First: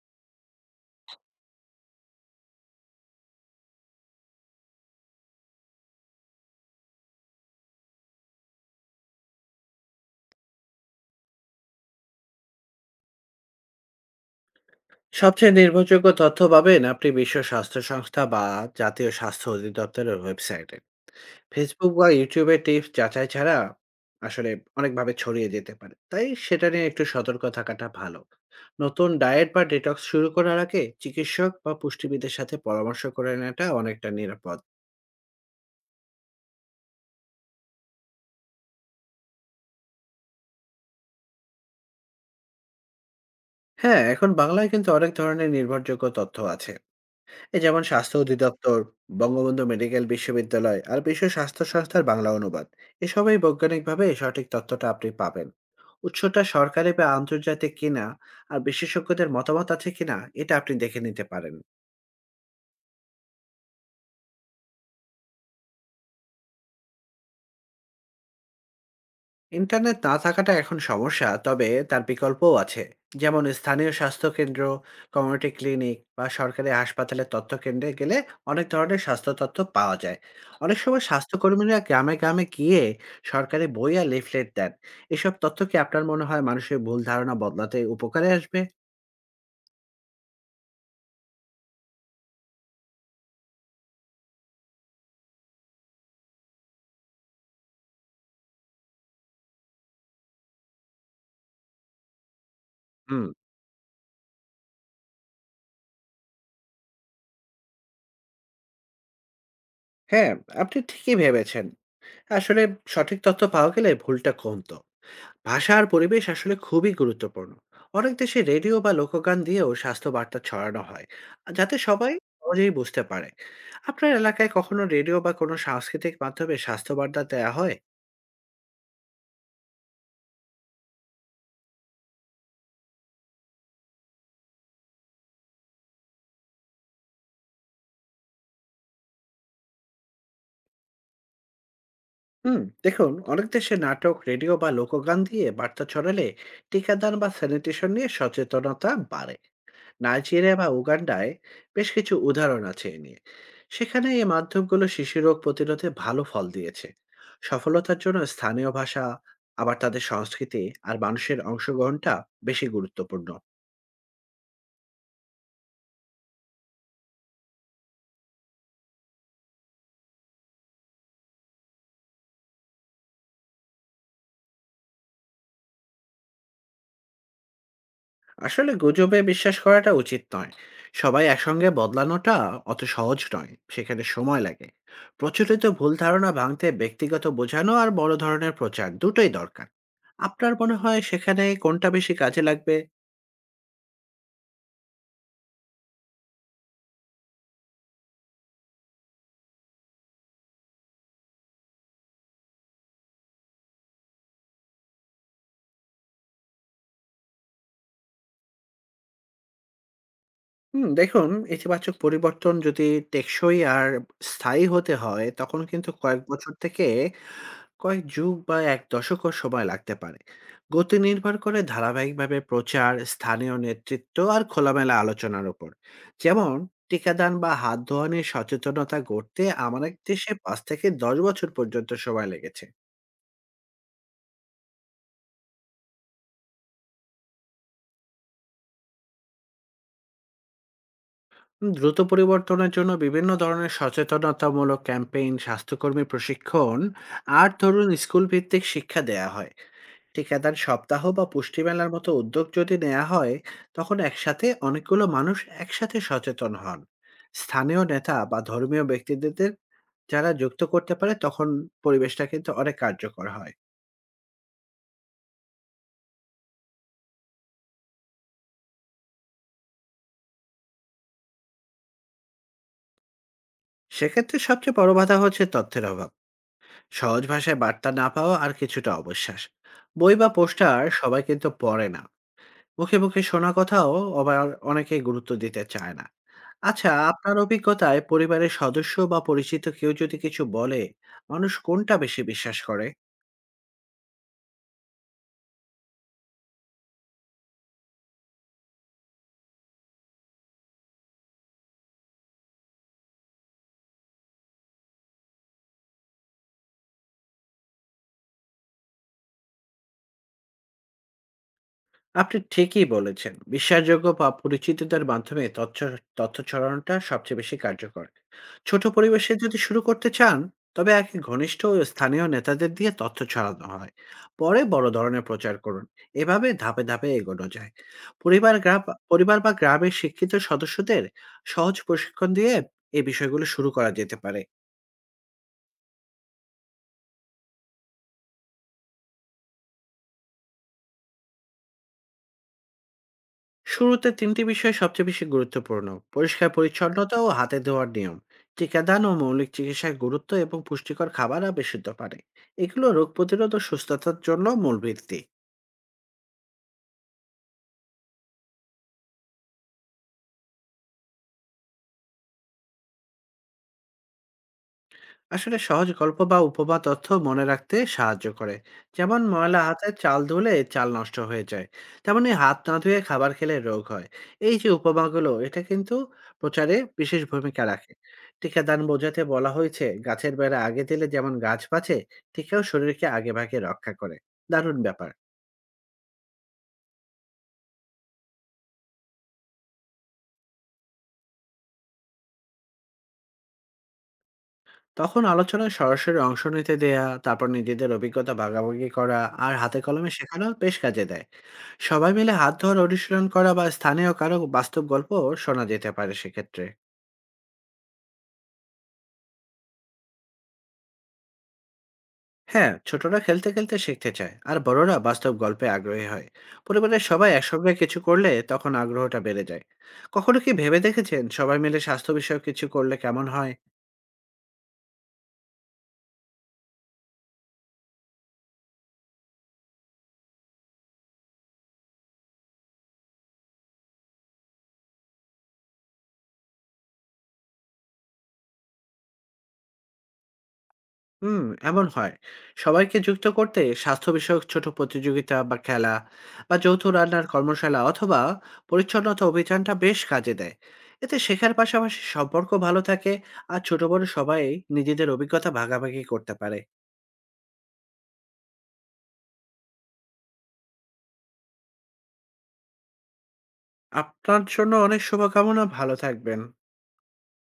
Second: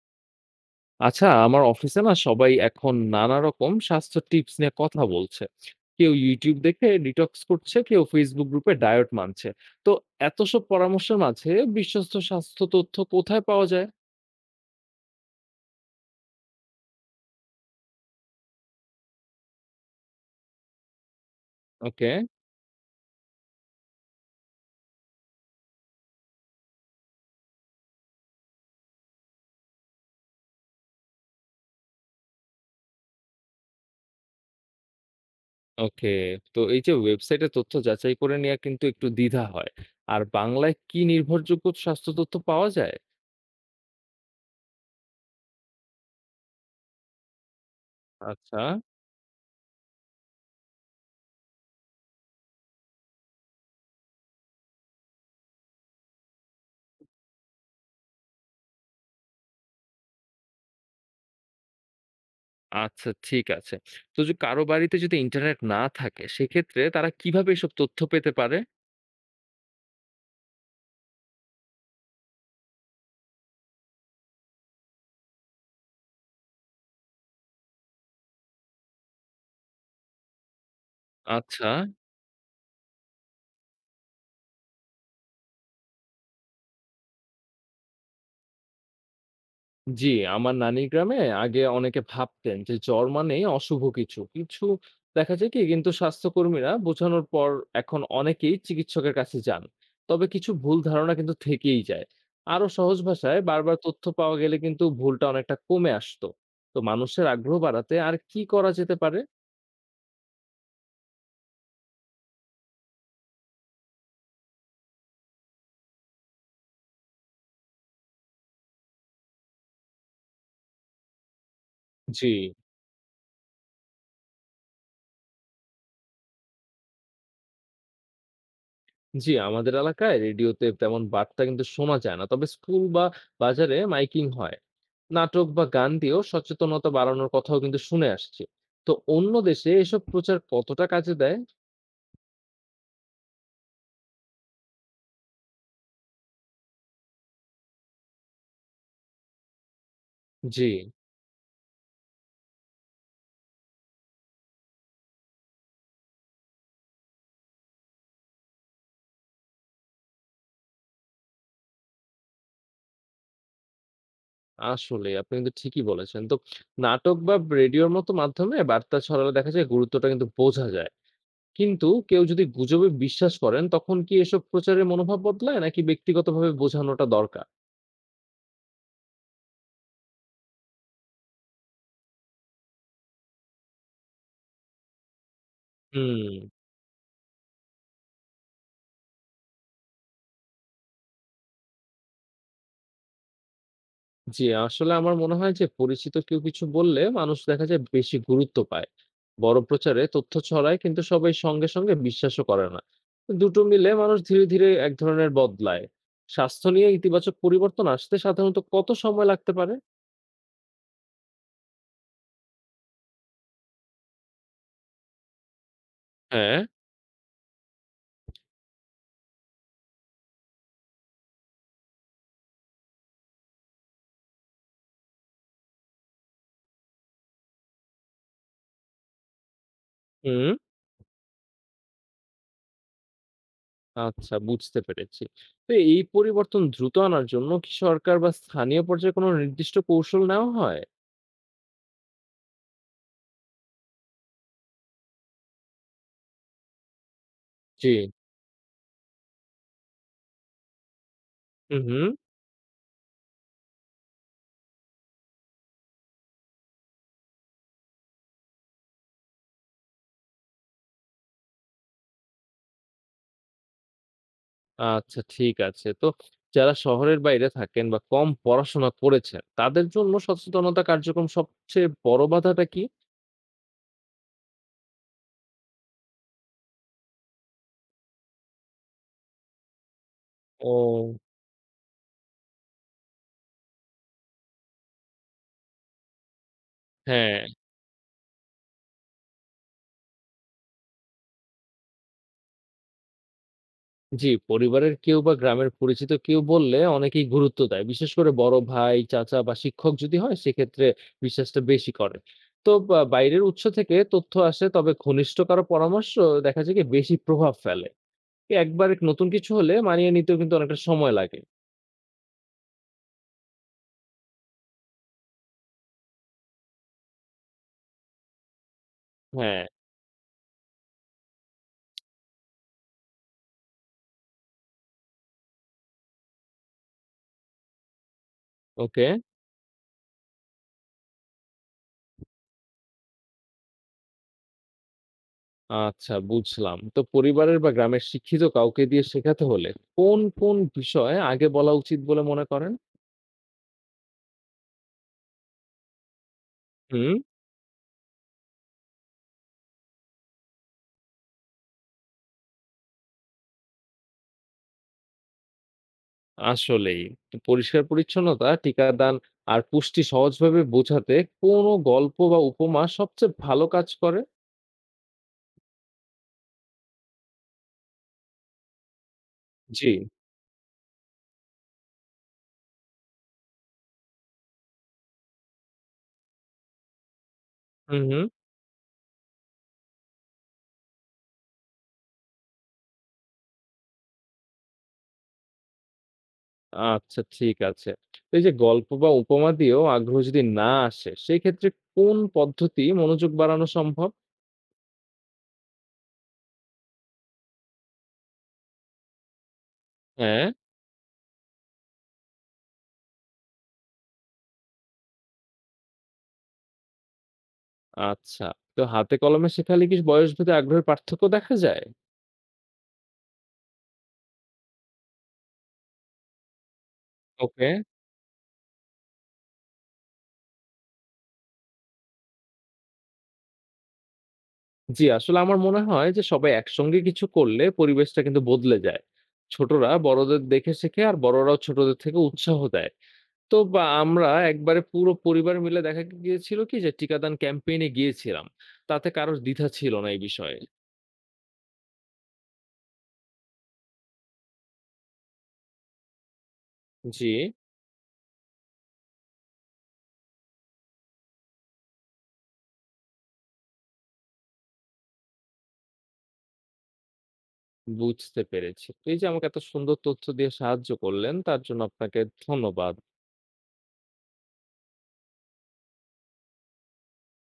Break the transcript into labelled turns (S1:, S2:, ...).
S1: আচ্ছা, আমার অফিসে না সবাই এখন নানা রকম স্বাস্থ্য টিপস নিয়ে কথা বলছে। কেউ ইউটিউব দেখে ডিটক্স করছে, কেউ ফেসবুক গ্রুপে ডায়েট মানছে। তো এত সব পরামর্শের মাঝে বিশ্বস্ত স্বাস্থ্য তথ্য কোথায় পাওয়া যায়?
S2: সবচেয়ে নির্ভরযোগ্য তথ্য পাবেন আপনি বিশ্ব স্বাস্থ্য সংস্থা বা জাতীয় স্বাস্থ্য অধিদপ্তরের ওয়েবসাইটে। ফেসবুক বা
S1: ওকে।
S2: ইউটিউবে টিপস যাচাই ছাড়া আসলে অনেকভাবে ছড়িয়ে যেতে পারে, তাই সেটা নিয়ে একটু সতর্ক থাকাটা ভালো। নতুন ডায়েট বা ডিটক্স শুরু করার আগে চিকিৎসক বা পুষ্টিবিদের সাথে পরামর্শ করে নেওয়াটা অনেকটা নিরাপদ।
S1: ওকে। তো এই যে ওয়েবসাইটে তথ্য যাচাই করে নেওয়া কিন্তু একটু দ্বিধা হয়। আর বাংলায় কি নির্ভরযোগ্য স্বাস্থ্য তথ্য পাওয়া যায়?
S2: হ্যাঁ, এখন বাংলায় কিন্তু অনেক ধরনের নির্ভরযোগ্য তথ্য আছে। এ যেমন স্বাস্থ্য
S1: আচ্ছা।
S2: অধিদপ্তর, বঙ্গবন্ধু মেডিকেল বিশ্ববিদ্যালয় আর বিশ্ব স্বাস্থ্য সংস্থার বাংলা অনুবাদ। এসবই বৈজ্ঞানিকভাবে সঠিক তথ্যটা আপনি পাবেন। উৎসটা সরকারি বা আন্তর্জাতিক কিনা আর বিশেষজ্ঞদের মতামত আছে কিনা এটা আপনি দেখে নিতে পারেন।
S1: আচ্ছা, ঠিক আছে। তো যে কারো বাড়িতে যদি ইন্টারনেট না থাকে সেক্ষেত্রে তারা কিভাবে এসব তথ্য পেতে পারে?
S2: ইন্টারনেট না থাকাটা এখন সমস্যা, তবে তার বিকল্পও আছে। যেমন স্থানীয় স্বাস্থ্যকেন্দ্র, কমিউনিটি ক্লিনিক বা সরকারি হাসপাতালের তথ্য কেন্দ্রে গেলে অনেক ধরনের স্বাস্থ্য তথ্য পাওয়া যায়। অনেক সময়
S1: আচ্ছা।
S2: স্বাস্থ্যকর্মীরা গ্রামে গ্রামে গিয়ে সরকারি বই আর লিফলেট দেন। এসব তথ্য কি আপনার মনে হয় মানুষের ভুল ধারণা বদলাতে উপকারে আসবে?
S1: জি, আমার নানির গ্রামে আগে অনেকে ভাবতেন যে জ্বর মানেই অশুভ কিছু। কিছু দেখা যায় কি কিন্তু স্বাস্থ্যকর্মীরা বোঝানোর পর এখন অনেকেই চিকিৎসকের কাছে যান। তবে কিছু ভুল ধারণা কিন্তু থেকেই যায়। আরো সহজ
S2: হুম।
S1: ভাষায় বারবার তথ্য পাওয়া গেলে কিন্তু ভুলটা অনেকটা কমে আসতো। তো মানুষের আগ্রহ বাড়াতে আর কি করা যেতে পারে?
S2: হ্যাঁ, আপনি ঠিকই ভেবেছেন। আসলে সঠিক তথ্য পাওয়া গেলে ভুলটা কমতো। ভাষা আর পরিবেশ আসলে খুবই গুরুত্বপূর্ণ। অনেক দেশে রেডিও বা লোকগান দিয়েও স্বাস্থ্য বার্তা ছড়ানো হয়, যাতে সবাই
S1: জি।
S2: সহজেই বুঝতে পারে। আপনার এলাকায় কখনো রেডিও বা কোনো সাংস্কৃতিক মাধ্যমে স্বাস্থ্য বার্তা দেওয়া হয়?
S1: জি, আমাদের এলাকায় রেডিওতে তেমন বার্তা কিন্তু শোনা যায় না, তবে স্কুল বা বাজারে মাইকিং হয়। নাটক বা গান দিয়েও সচেতনতা বাড়ানোর কথাও কিন্তু শুনে আসছি। তো অন্য দেশে এসব প্রচার কতটা কাজে দেয়?
S2: হুম দেখুন, অনেক দেশে নাটক, রেডিও বা লোকগান দিয়ে বার্তা ছড়ালে টিকাদান বা স্যানিটেশন নিয়ে সচেতনতা বাড়ে। নাইজেরিয়া
S1: জি।
S2: বা উগান্ডায় বেশ কিছু উদাহরণ আছে এ নিয়ে। সেখানে এই মাধ্যমগুলো শিশু রোগ প্রতিরোধে ভালো ফল দিয়েছে। সফলতার জন্য স্থানীয় ভাষা, আবার তাদের সংস্কৃতি আর মানুষের অংশগ্রহণটা বেশি গুরুত্বপূর্ণ।
S1: আসলে আপনি কিন্তু ঠিকই বলেছেন। তো নাটক বা রেডিওর মতো মাধ্যমে বার্তা ছড়ালে দেখা যায় গুরুত্বটা কিন্তু বোঝা যায়। কিন্তু কেউ যদি গুজবে বিশ্বাস করেন তখন কি এসব প্রচারের মনোভাব বদলায়, নাকি ব্যক্তিগতভাবে বোঝানোটা দরকার?
S2: আসলে গুজবে বিশ্বাস করাটা উচিত নয়। সবাই একসঙ্গে বদলানোটা অত সহজ নয়, সেখানে সময় লাগে। প্রচলিত ভুল ধারণা
S1: হুম।
S2: ভাঙতে ব্যক্তিগত বোঝানো আর বড় ধরনের প্রচার দুটোই দরকার। আপনার মনে হয় সেখানে কোনটা বেশি কাজে লাগবে?
S1: জি, আসলে আমার মনে হয় যে পরিচিত কেউ কিছু বললে মানুষ দেখা যায় বেশি গুরুত্ব পায়। বড় প্রচারে তথ্য ছড়ায়, কিন্তু সবাই সঙ্গে সঙ্গে বিশ্বাসও করে না। দুটো মিলে মানুষ ধীরে ধীরে এক ধরনের বদলায়। স্বাস্থ্য নিয়ে ইতিবাচক পরিবর্তন আসতে সাধারণত কত সময় লাগতে পারে?
S2: দেখুন, ইতিবাচক পরিবর্তন যদি টেকসই আর স্থায়ী হতে হয়, তখন কিন্তু কয়েক বছর
S1: হ্যাঁ।
S2: থেকে কয়েক যুগ বা এক দশকও সময় লাগতে পারে। গতি নির্ভর করে ধারাবাহিকভাবে প্রচার, স্থানীয় নেতৃত্ব আর খোলামেলা আলোচনার উপর। যেমন টিকাদান বা হাত ধোয়া নিয়ে সচেতনতা গড়তে আমাদের দেশে
S1: হুম।
S2: 5 থেকে 10 বছর পর্যন্ত সময় লেগেছে।
S1: আচ্ছা, বুঝতে পেরেছি। তো এই পরিবর্তন দ্রুত আনার জন্য কি সরকার বা স্থানীয় পর্যায়ে কোনো নির্দিষ্ট কৌশল নেওয়া হয়?
S2: দ্রুত পরিবর্তনের জন্য বিভিন্ন ধরনের সচেতনতামূলক ক্যাম্পেইন, স্বাস্থ্যকর্মী প্রশিক্ষণ আর ধরুন
S1: জি।
S2: স্কুল ভিত্তিক শিক্ষা দেয়া হয়। ঠিকাদার সপ্তাহ বা পুষ্টি
S1: হুম,
S2: মেলার
S1: হুম।
S2: মতো উদ্যোগ যদি নেওয়া হয়, তখন একসাথে অনেকগুলো মানুষ একসাথে সচেতন হন। স্থানীয় নেতা বা ধর্মীয় ব্যক্তিদের যারা যুক্ত করতে পারে, তখন পরিবেশটা কিন্তু অনেক কার্যকর হয়।
S1: আচ্ছা, ঠিক আছে। তো যারা শহরের বাইরে থাকেন বা কম পড়াশোনা করেছেন, তাদের জন্য সচেতনতা কার্যক্রম সবচেয়ে বড় বাধাটা কি?
S2: সেক্ষেত্রে সবচেয়ে বড় বাধা হচ্ছে তথ্যের অভাব, সহজ ভাষায় বার্তা না পাওয়া আর কিছুটা অবিশ্বাস। বই বা পোস্টার
S1: ও।
S2: সবাই কিন্তু পড়ে না, মুখে মুখে শোনা কথাও আবার অনেকেই গুরুত্ব দিতে চায় না। আচ্ছা, আপনার
S1: হ্যাঁ।
S2: অভিজ্ঞতায় পরিবারের সদস্য বা পরিচিত কেউ যদি কিছু বলে, মানুষ কোনটা বেশি বিশ্বাস করে?
S1: জি, পরিবারের কেউ বা গ্রামের পরিচিত কেউ বললে অনেকেই গুরুত্ব দেয়। বিশেষ করে বড় ভাই, চাচা বা শিক্ষক যদি হয় সেক্ষেত্রে বিশ্বাসটা বেশি করে। তো বা বাইরের উৎস থেকে তথ্য আসে, তবে ঘনিষ্ঠ কারো পরামর্শ দেখা যায় কি বেশি প্রভাব ফেলে। একবার নতুন কিছু হলে মানিয়ে নিতেও কিন্তু অনেকটা সময় লাগে।
S2: আপনি ঠিকই বলেছেন। বিশ্বাসযোগ্য বা পরিচিতদের মাধ্যমে তথ্য তথ্য ছড়ানোটা সবচেয়ে বেশি কার্যকর। ছোট পরিবেশে যদি
S1: হ্যাঁ।
S2: শুরু করতে চান, তবে আগে ঘনিষ্ঠ ও স্থানীয় নেতাদের দিয়ে তথ্য ছড়ানো হয়। পরে বড় ধরনের প্রচার করুন। এভাবে ধাপে ধাপে এগোনো যায়। পরিবার, গ্রাম,
S1: ওকে।
S2: পরিবার বা গ্রামের শিক্ষিত সদস্যদের সহজ প্রশিক্ষণ দিয়ে এই বিষয়গুলো শুরু করা যেতে পারে।
S1: আচ্ছা, বুঝলাম। তো পরিবারের বা গ্রামের শিক্ষিত কাউকে দিয়ে শেখাতে হলে কোন বিষয়ে আগে বলা উচিত বলে মনে করেন?
S2: শুরুতে তিনটি বিষয় সবচেয়ে বেশি গুরুত্বপূর্ণ: পরিষ্কার পরিচ্ছন্নতা
S1: হুম।
S2: ও হাতে ধোয়ার নিয়ম, টিকাদান ও মৌলিক চিকিৎসার গুরুত্ব এবং পুষ্টিকর খাবার আবেশিত পারে। এগুলো রোগ প্রতিরোধ ও সুস্থতার জন্য মূল ভিত্তি।
S1: আসলেই। তো পরিষ্কার পরিচ্ছন্নতা, টিকাদান আর পুষ্টি সহজভাবে বোঝাতে কোনো গল্প বা উপমা সবচেয়ে ভালো কাজ করে?
S2: আসলে সহজ গল্প বা উপমা তথ্য মনে রাখতে সাহায্য করে। যেমন ময়লা
S1: জি।
S2: হাতে চাল ধুলে চাল নষ্ট হয়ে যায়, তেমনি হাত না ধুয়ে খাবার খেলে রোগ হয়। এই যে উপমাগুলো, এটা কিন্তু প্রচারে বিশেষ ভূমিকা রাখে।
S1: হুম।
S2: টিকাদান বোঝাতে বলা হয়েছে, গাছের বেড়া আগে দিলে যেমন গাছ বাঁচে, টিকাও শরীরকে আগে ভাগে রক্ষা করে। দারুণ ব্যাপার।
S1: আচ্ছা, ঠিক আছে। তো এই যে গল্প বা উপমা দিয়েও আগ্রহ যদি না আসে, সেক্ষেত্রে কোন পদ্ধতি মনোযোগ বাড়ানো সম্ভব?
S2: তখন আলোচনায় সরাসরি অংশ নিতে দেয়া, তারপর নিজেদের অভিজ্ঞতা ভাগাভাগি করা আর হাতে কলমে শেখানো
S1: হ্যাঁ।
S2: বেশ কাজে দেয়। সবাই মিলে হাত ধোয়ার অনুশীলন করা বা স্থানীয় কারো বাস্তব গল্প শোনা যেতে পারে সেক্ষেত্রে।
S1: আচ্ছা। তো হাতে কলমে শেখালে কি বয়সভেদে আগ্রহের পার্থক্য দেখা যায়?
S2: হ্যাঁ, ছোটরা খেলতে খেলতে শিখতে চায় আর বড়রা বাস্তব গল্পে আগ্রহী হয়। পরিবারের সবাই
S1: ওকে।
S2: একসঙ্গে কিছু করলে তখন আগ্রহটা বেড়ে যায়। কখনো কি ভেবে দেখেছেন, সবাই মিলে স্বাস্থ্য বিষয়ক কিছু করলে কেমন হয়?
S1: জি, আসলে আমার মনে হয় যে সবাই একসঙ্গে কিছু করলে পরিবেশটা কিন্তু বদলে যায়। ছোটরা বড়দের দেখে শেখে, আর বড়রাও ছোটদের থেকে উৎসাহ দেয়। তো বা আমরা একবারে পুরো পরিবার মিলে দেখা গিয়েছিল কি যে টিকাদান ক্যাম্পেইন এ গিয়েছিলাম। তাতে কারোর দ্বিধা ছিল না এই বিষয়ে।
S2: হুম, এমন হয়। সবাইকে যুক্ত করতে স্বাস্থ্য বিষয়ক ছোট প্রতিযোগিতা বা খেলা বা যৌথ রান্নার
S1: জি,
S2: কর্মশালা অথবা পরিচ্ছন্নতা অভিযানটা বেশ কাজে দেয়। এতে শেখার পাশাপাশি সম্পর্ক ভালো থাকে আর ছোট বড় সবাই নিজেদের অভিজ্ঞতা ভাগাভাগি করতে পারে।
S1: বুঝতে পেরেছি। তো এই যে আমাকে এত সুন্দর তথ্য দিয়ে সাহায্য করলেন তার জন্য আপনাকে ধন্যবাদ।
S2: আপনার জন্য অনেক শুভকামনা, ভালো থাকবেন।